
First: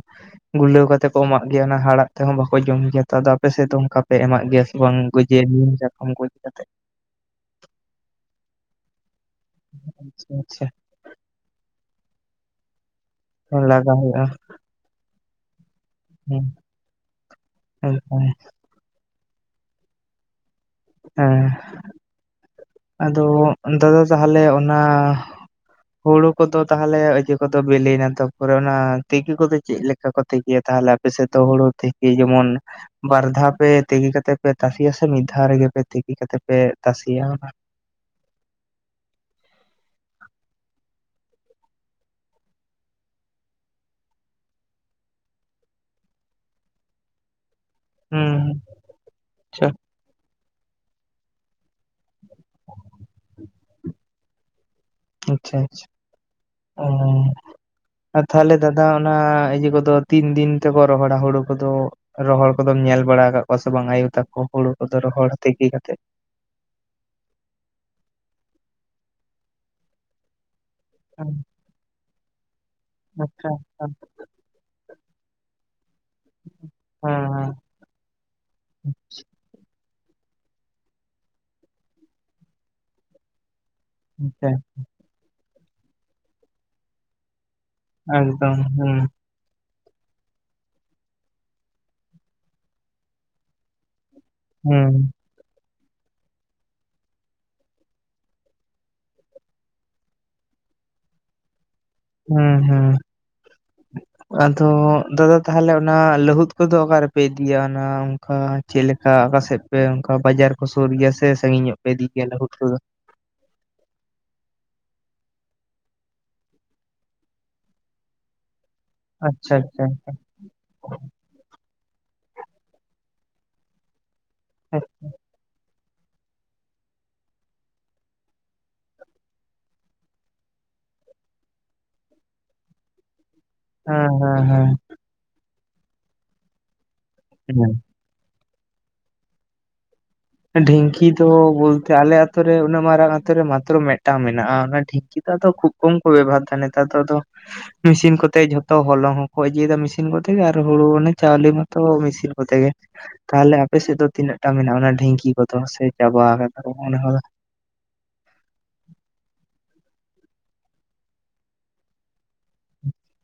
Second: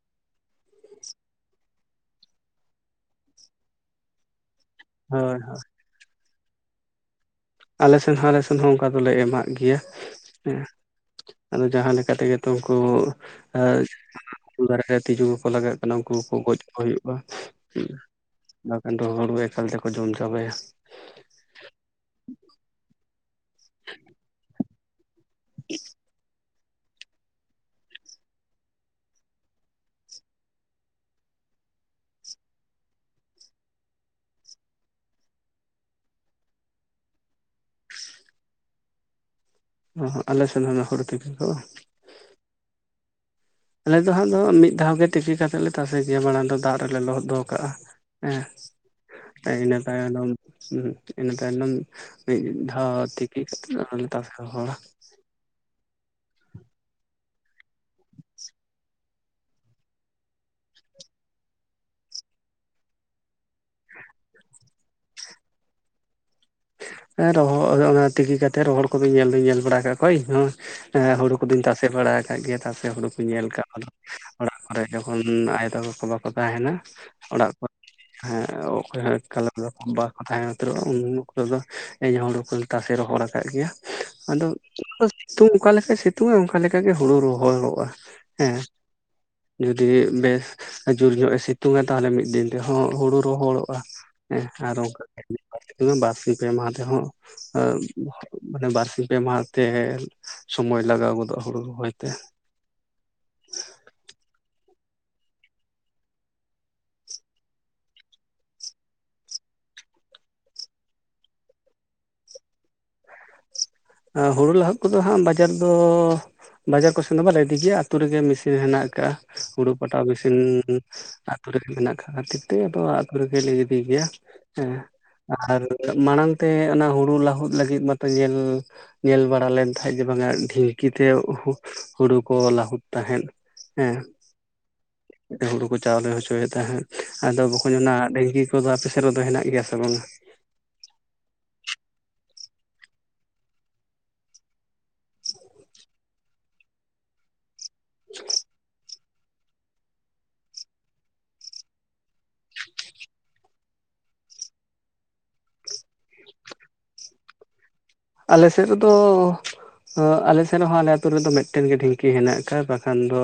ᱜᱩᱨᱞᱟᱹᱣ ᱠᱟᱛᱮ ᱠᱚ ᱮᱢᱟᱜ ᱜᱮᱭᱟ ᱾ ᱚᱱᱟ ᱦᱟᱲᱦᱟᱜ ᱛᱮᱦᱚᱸ ᱵᱟᱠᱚ ᱡᱚᱢ ᱜᱮᱭᱟ ᱛᱚ ᱾ ᱟᱫᱚ ᱟᱯᱮᱥᱮᱜ ᱫᱚ ᱚᱝᱠᱟ? ᱯᱮ ᱮᱢᱟᱜ ᱜᱮᱭᱟ ᱵᱟᱝ ᱦᱳᱭ ᱜᱚᱡᱮ ᱦᱳᱭ ᱱᱤᱢ ᱥᱟᱠᱟᱢ ᱠᱚ ᱤᱫᱤ ᱠᱟᱛᱮᱜ? ᱟᱞᱮ ᱥᱮᱱ ᱦᱚᱸ ᱟᱞᱮ ᱥᱮᱱ ᱦᱚᱸ ᱚᱝᱠᱟ ᱫᱚᱞᱮ ᱮᱢᱟᱜ ᱜᱮᱭᱟ ᱟᱪᱪᱷᱟ ᱾ᱦᱮᱸ ᱟᱪᱪᱷᱟ ᱟᱫᱚ ᱡᱟᱦᱟᱸ ᱞᱮᱠᱟ ᱛᱮᱜᱮ ᱛᱚ ᱩᱝᱠᱩ ᱞᱟᱜᱟᱣ ᱦᱩᱭᱩᱜᱼᱟ [unintelligible] ᱫᱟᱨᱮ ᱨᱮ ᱛᱤᱡᱩ ᱠᱚᱠᱚ ᱞᱟᱜᱟᱜ ᱩᱱᱠᱩ ᱠᱚ ᱦᱮᱸ ᱜᱚᱡ ᱠᱚ ᱦᱩᱭᱩᱜᱼᱟ ᱮᱠᱫᱚᱢ ᱾ ᱵᱟᱠᱷᱟᱱ ᱫᱚ ᱦᱳᱲᱳ ᱮᱠᱟᱞ ᱛᱮᱠᱚ ᱡᱚᱢ ᱪᱟᱵᱟᱭᱟ᱾ ᱦᱮᱸ [inaudible] ᱟᱫᱚ ᱱᱮᱛᱟᱨ ᱛᱟᱦᱚᱞᱮ ᱚᱱᱟ [inaudible] ᱦᱩᱲᱩ ᱠᱚᱼᱫᱚ ᱛᱟᱦᱚᱞᱮ ᱤᱭᱟᱹ ᱠᱚᱼᱫᱚ ᱵᱮᱞᱮᱭᱮᱱᱟᱛᱚ ᱛᱟᱯᱚᱨᱮ ᱚᱱᱟ ᱛᱤᱠᱤ ᱠᱚᱼᱫᱚ ᱪᱮᱜ ᱞᱮᱠᱟ ᱠᱚ ᱛᱮᱠᱮᱭᱟ᱾ ᱛᱟᱦᱚᱞᱮ ᱟᱯᱮᱥᱮᱜ ᱛᱚ ᱦᱳᱲᱳ ᱛᱮᱠᱮ ᱡᱮᱢᱚᱱ ᱵᱟᱨ ᱫᱷᱟᱣ ᱯᱮ ᱛᱮᱠᱮ ᱠᱟᱛᱮ ᱯᱮ ᱛᱟᱥᱮᱭᱟ ᱾ᱥᱮ ᱢᱤᱜ ᱫᱷᱟᱣ ᱨᱮᱜᱮ ᱯᱮ ᱛᱮᱠᱮ ᱠᱟᱛᱮ ᱯᱮ ᱛᱟᱥᱮᱭᱟ ᱚᱱᱟ ᱦᱚᱸ ᱦᱚᱸ ᱟᱞᱮ ᱥᱮᱱ ᱦᱚᱸ ᱚᱱᱟ ᱦᱳᱲᱳ ᱛᱮᱠᱮ ᱠᱚ ᱟᱞᱮ ᱫᱚ ᱦᱟᱸᱜ ᱫᱚ ᱢᱤᱜ ᱫᱷᱟᱣ ᱜᱮ ᱛᱮᱠᱮ ᱠᱟᱛᱮᱜ ᱞᱮ ᱛᱟᱥᱮ ᱜᱮᱭᱟ᱾ ᱢᱟᱲᱟᱝ ᱫᱚ ᱫᱟᱜ ᱨᱮᱞᱮ ᱞᱚᱦᱚᱫ ᱫᱚ ᱠᱟᱜᱼᱟ ᱦᱩᱸ ᱦᱮᱸ ᱟᱪᱪᱷᱟ ᱤᱱᱟᱹ ᱛᱟᱭᱱᱚᱢ ᱤᱱᱟᱹ ᱛᱟᱭᱱᱚᱢ ᱢᱤᱜ ᱫᱷᱽᱟᱣ ᱛᱮᱠᱮ ᱠᱟᱛᱮᱫ ᱟᱨ ᱦᱚᱞᱮ ᱛᱟᱥᱮ ᱨᱚᱦᱚᱲᱟ᱾ ᱟᱪᱪᱷᱟ ᱟᱪᱪᱷᱟ ᱚ ᱟᱨ ᱛᱟᱦᱚᱞᱮ ᱫᱟᱫᱟ ᱚᱱᱟ ᱤᱭᱟᱹ ᱠᱚᱼᱫᱚ ᱛᱤᱱ ᱫᱤᱱ ᱛᱮᱠᱚ ᱨᱚᱦᱚᱲᱟ ᱾ᱦᱳᱲᱳ ᱠᱚᱼᱫᱚ ᱾ ᱨᱚᱦᱚᱲ ᱠᱚᱫᱚᱢ ᱧᱮᱞ ᱵᱟᱲᱟ ᱟᱠᱟᱜ ᱠᱚᱣᱟ ᱥᱮ ᱵᱟᱝ ᱾ᱟᱭᱳ ᱛᱟᱠᱚ ᱦᱳᱲᱳ ᱠᱚᱫᱚ ᱨᱚᱦᱚᱲ ᱛᱮᱠᱮ ᱠᱟᱛᱮᱫ? ᱦᱮᱸ ᱨᱚᱦᱚ ᱚᱱᱟ ᱛᱤᱠᱤ ᱠᱟᱛᱮᱜ ᱨᱚᱦᱚᱲ ᱠᱚᱫᱩᱧ ᱧᱮᱞ ᱫᱩᱧ ᱧᱮᱞ ᱵᱟᱲᱟ᱾ ᱠᱟᱜ ᱠᱚᱣᱟ ᱤᱧ ᱦᱚᱸ ᱦᱮᱸ ᱦᱩᱲᱩ ᱠᱚᱫᱩᱧ ᱛᱟᱥᱮ ᱵᱟᱲᱟ ᱟᱠᱟᱜ ᱜᱮᱭᱟ ᱾ᱛᱮ ᱦᱩᱲᱩ ᱠᱩᱧ ᱧᱮᱞ ᱟᱪᱪᱷᱟ ᱠᱟᱣᱫᱟ᱾ ᱟᱪᱪᱷᱟ ᱚᱲᱟᱜ ᱠᱚᱨᱮ ᱡᱚᱠᱷᱚᱱ ᱟᱭᱳ ᱛᱟᱠᱚ ᱠᱚ ᱵᱟᱠᱚ ᱛᱟᱦᱮᱱᱟ ᱚᱲᱟᱜ ᱦᱮᱸ ᱠᱚᱨᱮ [unintelligible] ᱚᱠᱚᱭ ᱦᱚᱸ [unintelligible] ᱛᱟᱦᱮᱸ ᱩᱛᱟᱹᱨᱚᱜᱼᱟ [unintelligible] ᱦᱤᱞᱳᱜ ᱫᱚ ᱤᱧ ᱦᱳᱲᱳ ᱠᱩᱧ ᱛᱟᱥᱮ ᱨᱚᱦᱚᱲ ᱟᱠᱟᱜ ᱜᱮᱭᱟ᱾ ᱟᱫᱚ ᱦᱮᱸ ᱥᱤᱛᱩᱝ ᱚᱠᱟᱞᱮᱠᱟᱭ ᱥᱤᱛᱩᱝᱼᱟ᱾ ᱚᱝᱠᱟᱞᱮᱠᱟ ᱜᱮ ᱦᱩᱲᱩ ᱨᱚᱦᱚᱲᱚᱜᱼᱟ᱾ ᱦᱮᱸ ᱮᱠᱫᱚᱢ ᱦᱩᱸ ᱡᱩᱫᱤ ᱵᱮᱥ ᱡᱩᱨ ᱧᱚᱜ ᱮ ᱥᱤᱛᱩᱝᱟ᱾ ᱛᱟᱦᱚᱞᱮ ᱢᱤᱫ ᱫᱤᱱ ᱛᱮᱦᱚᱸ ᱦᱩᱲᱩ ᱨᱚᱦᱚᱲᱚᱜᱼᱟ ᱾ ᱦᱮᱸ ᱟᱨ ᱦᱩᱸ ᱚᱝᱠᱟ [unintelligible] ᱵᱟᱨᱥᱤ ᱯᱮ ᱢᱟᱦᱟ ᱨᱮᱦᱚᱸ [unintelligible] ᱢᱟᱱᱮ ᱵᱟᱨᱥᱤᱧ ᱯᱮ ᱢᱟᱦᱟᱛᱮ ᱦᱮ ᱥᱚᱢᱚᱭ ᱞᱟᱜᱟᱣ ᱜᱚᱫᱚᱜᱼᱟ ᱦᱩᱲᱩ ᱨᱚᱦᱚᱭᱛᱮ᱾ ᱦᱩᱸ ᱦᱩᱸ ᱟᱫᱚ ᱫᱟᱫᱟ ᱛᱟᱦᱚᱞᱮ ᱚᱱᱟ ᱞᱟᱹᱦᱩᱫ ᱠᱚᱫᱚ ᱚᱠᱟ ᱨᱮᱯᱮ ᱤᱫᱤᱭᱟ? ᱚᱱᱟ ᱚᱝᱠᱟ ᱪᱮᱜ ᱞᱮᱠᱟ ᱟᱠᱟᱥᱮᱫ ᱯᱮ ᱚᱝᱠᱟ ᱵᱟᱡᱟᱨ ᱠᱚ ᱥᱳᱨ ᱜᱮᱭᱟ᱾ ᱥᱮ ᱥᱟᱺᱜᱤᱧ ᱧᱚᱜ ᱯᱮ ᱤᱫᱤ ᱜᱮᱭᱟ ᱞᱟᱹ ᱦᱩᱫ ᱠᱚᱫᱚ? ᱟ ᱦᱩᱲᱩ ᱞᱟᱹᱦᱚᱫ ᱠᱚᱼᱫᱚ ᱦᱟᱸᱜ ᱵᱟᱡᱟᱨ ᱫᱚ ᱵᱟᱡᱟᱨ ᱠᱚᱥᱮᱱ ᱫᱚ ᱵᱟᱞᱮ ᱤᱫᱤ ᱜᱮᱭᱟ ᱾ᱟᱹᱛᱳ ᱨᱮᱜᱮ ᱢᱤᱥᱤᱱ ᱦᱮᱱᱟᱜ ᱠᱟᱜᱼᱟ ᱟᱪᱪᱷᱟ ᱦᱩᱲᱩ ᱟᱪᱪᱷᱟ ᱯᱟᱴᱟᱣ ᱵᱤᱥᱤᱱ ᱟᱹᱛᱩ ᱨᱮᱜᱮ ᱢᱮᱱᱟᱜ ᱠᱟᱜ ᱠᱷᱟᱹᱛᱤᱨ ᱛᱮ ᱟᱫᱚᱛ ᱨᱮᱜᱮᱞᱮ ᱤᱫᱤ ᱜᱮᱭᱟ ᱦᱮᱸ ᱟᱨ ᱢᱟᱲᱟᱝ ᱛᱮ ᱚᱱᱟ ᱦᱩᱲᱩ ᱞᱟᱹᱟᱦᱩᱫ ᱞᱟᱹᱜᱤᱫ ᱢᱟᱛᱚ ᱧᱮᱞ ᱧᱮᱞ ᱵᱟᱲᱟ ᱞᱮᱱ ᱛᱟᱦᱮᱸ ᱡᱮ ᱵᱟᱝᱟ ᱰᱷᱽᱤᱝᱠᱤ ᱛᱮ ᱦᱩᱲᱩ ᱠᱚ ᱞᱟᱹᱟᱦᱩᱫ ᱛᱟᱦᱮᱸᱫ᱾ ᱦ ᱦᱮᱸ ᱦᱮᱸ ᱦᱩᱲᱩ ᱠᱚ ᱪᱟᱣᱞᱮ ᱦᱚᱪᱚᱭᱮᱫ ᱛᱟᱦᱮᱸᱫ᱾ ᱟᱫᱚ ᱵᱟᱚᱠᱷ ᱚᱱᱟ ᱰᱮᱝᱠᱤ ᱠᱚᱼᱫᱚ ᱟᱯᱮ ᱥᱮᱫ ᱨᱮᱫᱚ ᱦᱮᱱᱟᱜ ᱜᱮᱭᱟ ᱥᱮ ᱵᱟᱝᱼᱟ? ᱰᱷᱽᱤᱝᱠᱤ ᱫᱚ ᱵᱚᱞᱛᱮ ᱟᱞᱮ ᱟᱛᱩᱨᱮ ᱩᱱᱟᱹᱜ ᱢᱟᱨᱟᱝ ᱟᱛ ᱨᱮ ᱢᱟᱛᱨᱚ ᱢᱤᱫᱴᱟᱝ ᱢᱮᱱᱟᱜᱼᱟ ᱾ᱚᱱᱟ ᱰᱷᱽᱤᱝᱠᱤ ᱱᱮᱛᱟᱨ ᱫᱚ ᱠᱷᱩᱵ ᱠᱚᱢ ᱠᱚ ᱵᱮᱵᱚᱦᱟᱨᱫᱟ ᱱᱮᱛᱟᱨ ᱫᱚ ᱟᱫᱚ ᱢᱮᱥᱤᱱ ᱠᱚᱛᱮ ᱡᱷᱚᱛᱚ ᱦᱚᱞᱚᱝ ᱦᱚᱸ ᱦᱚ ᱤᱡᱤ ᱡᱟ ᱢᱮᱥᱤᱱ ᱠᱚᱛᱮ ᱜᱮ ᱟᱨ ᱦᱩᱲᱩ ᱢᱟᱱᱮ ᱪᱟᱣᱞᱤ ᱢᱚᱛᱚ ᱢᱮᱥᱤᱱ ᱠᱚᱛᱮ ᱜᱮ ᱛᱟᱦᱚᱞᱮ ᱟᱯᱮ ᱥᱮᱫ ᱫᱚ ᱛᱤᱱᱟᱹᱜ ᱴᱟ ᱢᱮᱱᱟᱜᱼᱟ ᱰᱷᱤᱝᱠᱤ ᱠᱚᱫᱚ ᱥᱮ ᱪᱟᱵᱟ ᱠᱟᱫᱟ ᱚᱱᱟ ᱟᱞᱮ ᱥᱮᱫ ᱨᱮᱫᱚ ᱚ ᱟᱞᱮ ᱥᱮᱫ ᱨᱮᱦᱚᱸ ᱟᱞᱮ ᱟᱛ ᱨᱮᱫᱚ ᱢᱤᱫᱴᱮᱱᱜᱮ ᱰᱷᱤᱝᱠᱤ ᱦᱮᱱᱟᱜ ᱠᱟᱫᱟ ᱵᱟᱠᱷᱟᱱ ᱫᱚ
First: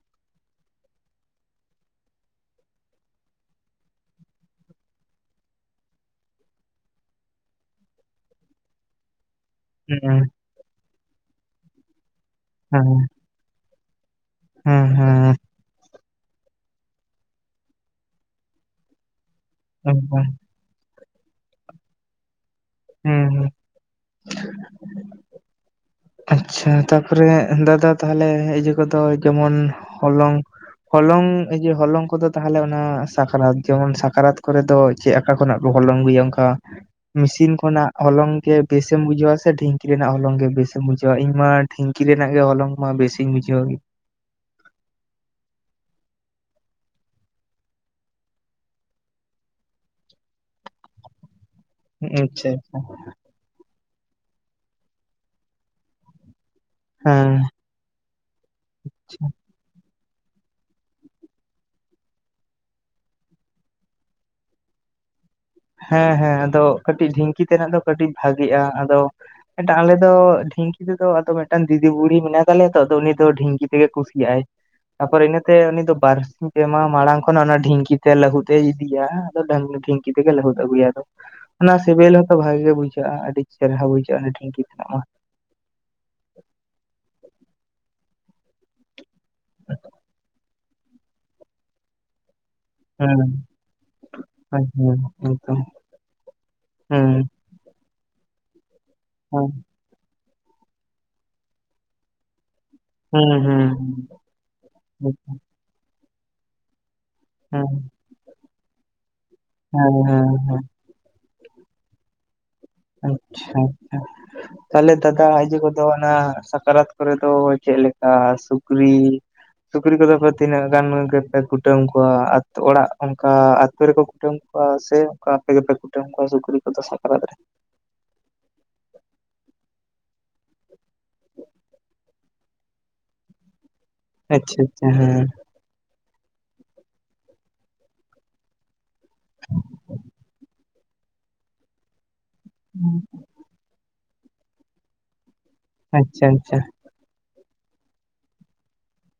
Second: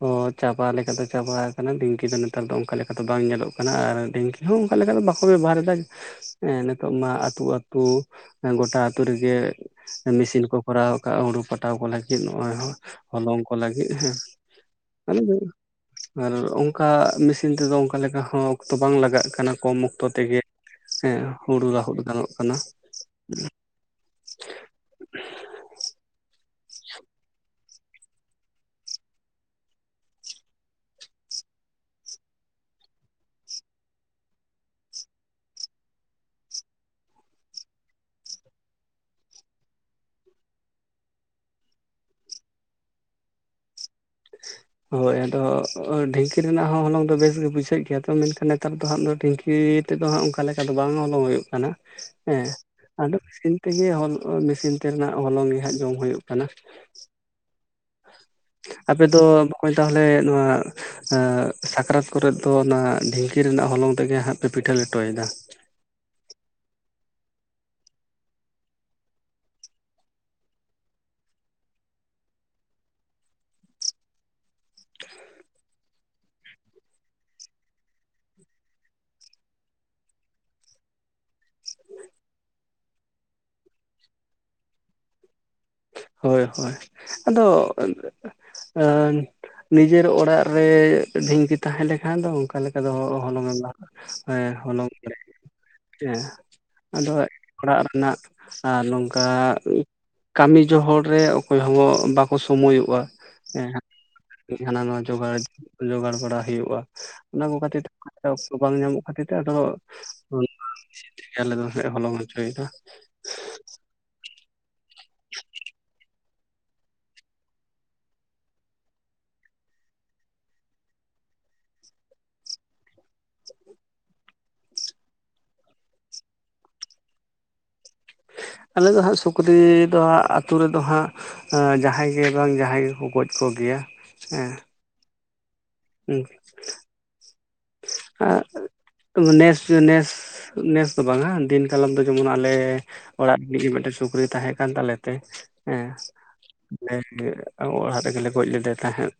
ᱚ ᱪᱟᱵᱟ ᱞᱮᱠᱟᱛᱮ ᱪᱟᱵᱟ ᱠᱟᱱᱟ ᱰᱷᱤᱝᱠᱤ ᱫᱚ ᱱᱮᱛᱟᱨ ᱫᱚ ᱚᱱᱠᱟ ᱫᱚ ᱵᱟᱝ ᱧᱮᱞᱚᱜ ᱠᱟᱱᱟ, ᱟᱨ ᱰᱷᱤᱝᱠᱤ ᱦᱩᱸ ᱚᱱᱠᱟ ᱞᱮᱠᱟ ᱫᱚ ᱵᱟᱠᱚ ᱵᱮᱵᱚᱦᱟᱨ ᱫᱟ ᱱᱤᱛᱚᱜ ᱢᱟ ᱟᱹᱛᱩ ᱟᱹᱛᱩ ᱜᱚᱴᱟ ᱟᱛᱩ ᱨᱮᱜᱮ ᱦᱩᱸ ᱢᱮᱥᱤᱱ ᱠᱚ ᱠᱚᱨᱟᱣ ᱠᱟᱫ ᱦᱩᱲᱩ ᱯᱟᱴᱟᱣ ᱠᱚ ᱞᱟᱹᱜᱤᱫ ᱱᱚᱜᱚᱭ ᱦᱮᱸ ᱦᱚᱞᱚᱝ ᱠᱚ ᱞᱟᱹᱜᱤᱫ ᱦᱮᱸ ᱦᱮᱸ ᱟᱞᱮ ᱦᱮᱸ ᱫᱚ ᱟᱨ ᱚᱝᱠᱟ ᱢᱮᱥᱤᱱ ᱛᱮᱫᱚ ᱚᱝᱠᱟ ᱞᱮᱠᱟ ᱦᱚᱸ ᱚᱠᱛᱚ ᱵᱟᱝ ᱞᱟᱜᱟᱜ ᱠᱟᱱᱟ ᱠᱚᱢ ᱚᱠᱛᱚ ᱮᱠᱫᱚᱢ ᱦᱮᱸ ᱛᱮᱜᱮ ᱦᱮᱸ ᱦᱩᱲᱩ ᱨᱟᱦᱩᱫ ᱜᱟᱱᱚᱜ ᱠᱟᱱᱟ᱾ ᱦ ᱟᱪᱪᱷᱟ ᱛᱟᱯᱚᱨᱮ ᱫᱟᱫᱟ ᱛᱟᱦᱚᱞᱮ ᱤᱭᱟᱹ ᱠᱚᱫᱚ ᱡᱮᱢᱚᱱ ᱦᱚᱞᱚᱝ ᱦᱚᱞᱚᱝ ᱤᱭᱟᱹ ᱦᱚᱞᱚᱝ ᱠᱚᱫᱚ ᱛᱟᱦᱚᱞᱮ ᱚᱱᱟ ᱥᱟᱠᱨᱟᱛ ᱡᱮᱢᱚᱱ ᱥᱟᱠᱨᱟᱛ ᱠᱚᱨᱮ ᱫᱚ ᱪᱮᱫ ᱟᱠᱟ ᱠᱷᱚᱱᱟᱜ ᱠᱚ ᱦᱚᱞᱚᱝ ᱟᱹᱜᱩᱭᱟ ᱚᱝᱠᱟ ᱢᱮᱥᱤᱱ ᱠᱷᱚᱱᱟᱜ ᱦᱚᱞᱚᱝ ᱜᱮ ᱵᱮᱥᱮᱢ ᱵᱩᱡᱷᱟᱹᱣᱟ ᱥᱮ ᱰᱷᱤᱝᱠᱤ ᱨᱮᱱᱟᱜ ᱦᱚᱞᱚᱝ ᱜᱮ ᱵᱮᱥ ᱵᱩᱡᱷᱟᱹᱣᱟ? ᱤᱧ ᱢᱟ ᱴᱷᱤᱝᱤ ᱨᱮᱱᱟᱜ ᱜᱮ ᱦᱚᱞᱚᱝ ᱢᱟ ᱵᱮᱥᱤᱧ ᱵᱩᱡᱷᱟᱹᱣᱟ᱾ ᱦᱳᱭ ᱟᱫᱚ ᱰᱷᱤᱝᱠᱤ ᱨᱮᱱᱟᱜ ᱦᱚᱸ ᱦᱚᱞᱚᱝ ᱫᱚ ᱵᱮᱥ ᱜᱮ ᱵᱩᱡᱷᱟᱹᱜ ᱜᱮᱭᱟ᱾ ᱛᱚ ᱢᱮᱱᱠᱷᱟᱱ ᱱᱮᱛᱟᱨ ᱫᱚ ᱦᱟᱸᱜ ᱫᱚ ᱰᱷᱤᱝᱠᱤ ᱛᱮᱫ ᱫᱚ ᱦᱟᱸᱜ ᱚᱝᱠᱟ ᱞᱮᱠᱟ ᱫᱚ ᱵᱟᱝ ᱦᱚᱞᱚᱝ ᱦᱩᱭᱩᱜ ᱠᱟᱱᱟ, ᱦᱮᱸ ᱟᱪᱪᱷᱟ ᱟᱪᱪᱷᱟ ᱟᱫᱚ [inaudible] ᱛᱮᱜᱮ ᱦᱚ ᱢᱮᱥᱤᱱ ᱛᱮᱱᱟᱜ ᱦᱚᱞᱚᱝ ᱜᱮ ᱦᱟᱸᱜ ᱡᱚᱢ ᱦᱩᱭᱩᱜ ᱠᱟᱱᱟ᱾ ᱦᱮᱸ᱾ ᱟᱯᱮ ᱫᱚ ᱵᱚᱠᱚᱧ ᱛᱟᱦᱚᱞᱮ ᱱᱚᱣᱟ ᱟᱸ ᱥᱟᱠᱨᱟᱛ ᱠᱚᱨᱮᱫ ᱫᱚ ᱚᱱᱟ ᱰᱷᱤᱝᱠᱤ ᱨᱮᱱᱟᱜ ᱦᱚᱞᱚᱝ ᱛᱮᱜᱮ ᱦᱟᱸᱜ ᱯᱮ ᱯᱤᱴᱷᱟᱹ ᱞᱮᱴᱚᱭᱫᱟ? ᱦᱮᱸ ᱦᱮᱸ ᱟᱫᱚ ᱠᱟᱹᱴᱤᱡ ᱰᱷᱤᱝᱠᱤ ᱛᱮᱱᱟᱜ ᱫᱚ ᱠᱟᱹᱴᱤᱡ ᱵᱷᱟᱜᱤᱜᱼᱟ, ᱟᱫᱚ ᱮᱴ ᱟᱞᱮ ᱫᱚ ᱰᱷᱤᱝᱠᱤ ᱛᱮᱫᱚ ᱟᱫᱚ ᱢᱤᱫᱴᱟᱝ ᱫᱤᱫᱤ ᱵᱩᱲᱤ ᱢᱮᱱᱟᱭ ᱛᱟᱞᱮᱭᱟ ᱛᱚ ᱩᱱᱤ ᱫᱚ ᱰᱷᱤᱝᱠᱤ ᱛᱮᱜᱮ ᱠᱩᱥᱤᱭᱟᱜᱟᱭ᱾ ᱛᱟᱯᱚᱨ ᱤᱱᱟᱹᱛᱮ ᱩᱱᱤ ᱫᱚ ᱵᱟᱨᱥᱤᱧ ᱯᱮᱢᱟ ᱢᱟᱲᱟᱝ ᱠᱷᱚᱱᱟᱜ ᱚᱱᱟ ᱰᱷᱤᱝᱠᱤ ᱛᱮ ᱞᱟᱹᱦᱩᱫ ᱮᱭ ᱤᱫᱤᱭᱟ ᱟᱫᱚ ᱰᱟᱝ ᱰᱷᱤᱝᱠᱤ ᱛᱮᱜᱮ ᱞᱟᱹᱦᱩᱫ ᱟᱹᱜᱩᱭᱟ ᱟᱫᱚ᱾ ᱚᱱᱟ ᱥᱤᱵᱤᱞ ᱦᱚᱸᱛᱚ ᱵᱷᱟᱜᱮ ᱜᱮ ᱵᱩᱡᱷᱟᱹᱜᱼᱟ ᱟᱹᱰᱤ ᱪᱮᱨᱦᱨᱟ ᱵᱩᱡᱷᱟᱹᱜᱼᱟ ᱟᱹᱰᱤ ᱰᱷᱝᱠᱤ ᱛᱮᱱᱟᱚᱜ ᱢᱟ᱾ ᱦᱳᱭ ᱦᱳᱭ, ᱟᱫᱚ ᱱᱤᱡᱮᱨ ᱚᱲᱟᱜ ᱨᱮ ᱰᱷᱤᱝᱠᱤ ᱛᱟᱦᱮᱸ ᱞᱮᱠᱷᱟᱱ ᱫᱚ ᱚᱝᱠᱟ ᱞᱮᱠᱟ ᱟᱫᱚ ᱦᱚᱞᱚᱝᱮ ᱮ ᱦᱮᱸ ᱦᱩᱸ ᱦᱚᱞᱚᱝ ᱮ ᱦᱩᱸ ᱮᱠᱫᱚᱢ ᱦᱮᱸ ᱟᱫᱚ ᱦᱩᱸ ᱚᱲᱟᱜ ᱨᱮᱱᱟᱜ ᱟᱨ ᱱᱚᱝᱠᱟ ᱦᱩᱸ ᱠᱟᱢᱤ ᱡᱚᱦᱚᱲ ᱨᱮ ᱚᱠᱚᱭ ᱦᱚᱸ ᱵᱟᱠᱚ ᱥᱚᱢᱚᱭᱚᱜ ᱠᱚᱣᱟ ᱦᱩᱸ ᱦᱩᱸ ᱦᱮᱸ ᱦᱟᱱᱟ ᱱᱚᱣᱟ ᱡᱚᱜᱟᱲ ᱡᱚᱜᱟᱲ ᱵᱟᱲᱟ ᱦᱩᱭᱩᱜᱼᱟ᱾ ᱚᱱᱟ ᱠᱚ ᱦᱩᱸ ᱠᱷᱟᱹᱛᱤᱨ ᱛᱮ ᱵᱟᱝ ᱧᱟᱢᱚᱜ ᱠᱷᱟᱹᱛᱤᱨ ᱛᱮ ᱟᱫᱚ ᱦᱮᱸ ᱦᱮᱸ ᱦᱮᱸ ᱰᱷᱤᱝᱠᱤ ᱟᱞᱮᱫᱚ ᱦᱚᱞᱚᱝ ᱦᱚᱪᱚᱭ ᱫᱟ᱾ ᱟᱪᱪᱷᱟ, ᱛᱟᱦᱚᱞᱮ ᱫᱟᱫᱟ ᱤᱭᱟᱹ ᱠᱚᱫᱚ ᱚᱱᱟ ᱥᱟᱠᱨᱟᱛ ᱠᱚᱨᱮ ᱫᱚ ᱪᱮᱫ ᱞᱮᱠᱟ ᱥᱩᱠᱨᱤ ᱥᱩᱠᱨᱤ ᱠᱚᱫᱚ ᱯᱮ ᱛᱤᱱᱟᱹᱜ ᱜᱟᱱ ᱜᱮᱯᱮ ᱠᱩᱴᱟᱹᱢ ᱠᱚᱣᱟ ᱟᱛᱩ ᱚᱲᱟᱜ ᱚᱝᱠᱟ ᱟᱹᱛᱩ ᱨᱮᱠᱚ ᱠᱩᱴᱟᱹᱢ ᱠᱚᱣᱟ ᱥᱮ ᱚᱝᱠᱟ ᱟᱯᱮᱯᱮ ᱠᱩᱴᱟᱹᱢ ᱠᱚᱣᱟ ᱥᱩᱠᱨᱤ ᱠᱚᱫᱚ ᱥᱟᱠᱨᱟᱛ ᱨᱮ? ᱟᱞᱮ ᱫᱚ ᱦᱟᱸᱜ ᱥᱩᱠᱨᱤ ᱫᱚ ᱦᱟᱸᱜ ᱟᱛᱩ ᱨᱮᱫᱚ ᱦᱟᱸᱜ ᱡᱟᱦᱟᱸᱭ ᱜᱮ ᱵᱟᱝ ᱡᱟᱦᱟᱸᱭ ᱜᱮᱠᱚ ᱜᱚᱡ ᱠᱚᱜᱮᱭᱟ᱾ ᱟᱪᱪᱷᱟ ᱟᱪᱪᱷᱟ ᱦᱮᱸ᱾ ᱦᱩᱸ, ᱟ ᱱᱮᱥ ᱱᱮᱥ ᱱᱮᱥ ᱫᱚ ᱵᱟᱝᱟ ᱫᱤᱱ ᱠᱟᱞᱢ ᱫᱚ ᱡᱮᱢᱚᱱ ᱟᱞᱮ ᱮᱸ ᱚᱲᱟᱜ ᱨᱤᱱᱤᱡ ᱜᱮ ᱢᱤᱫᱴᱮᱱ ᱥᱩᱠᱨᱤ ᱛᱟᱦᱮᱸ ᱠᱟᱱ ᱛᱟᱞᱮ ᱛᱮ ᱮᱸ ᱟᱪᱪᱷᱟ ᱟᱪᱪᱷᱟ ᱮᱸᱻ ᱚᱲᱟᱜ ᱨᱮᱜᱮ ᱞᱮ ᱜᱚᱡ ᱞᱮᱫᱮ ᱛᱟᱦᱮᱸᱫ᱾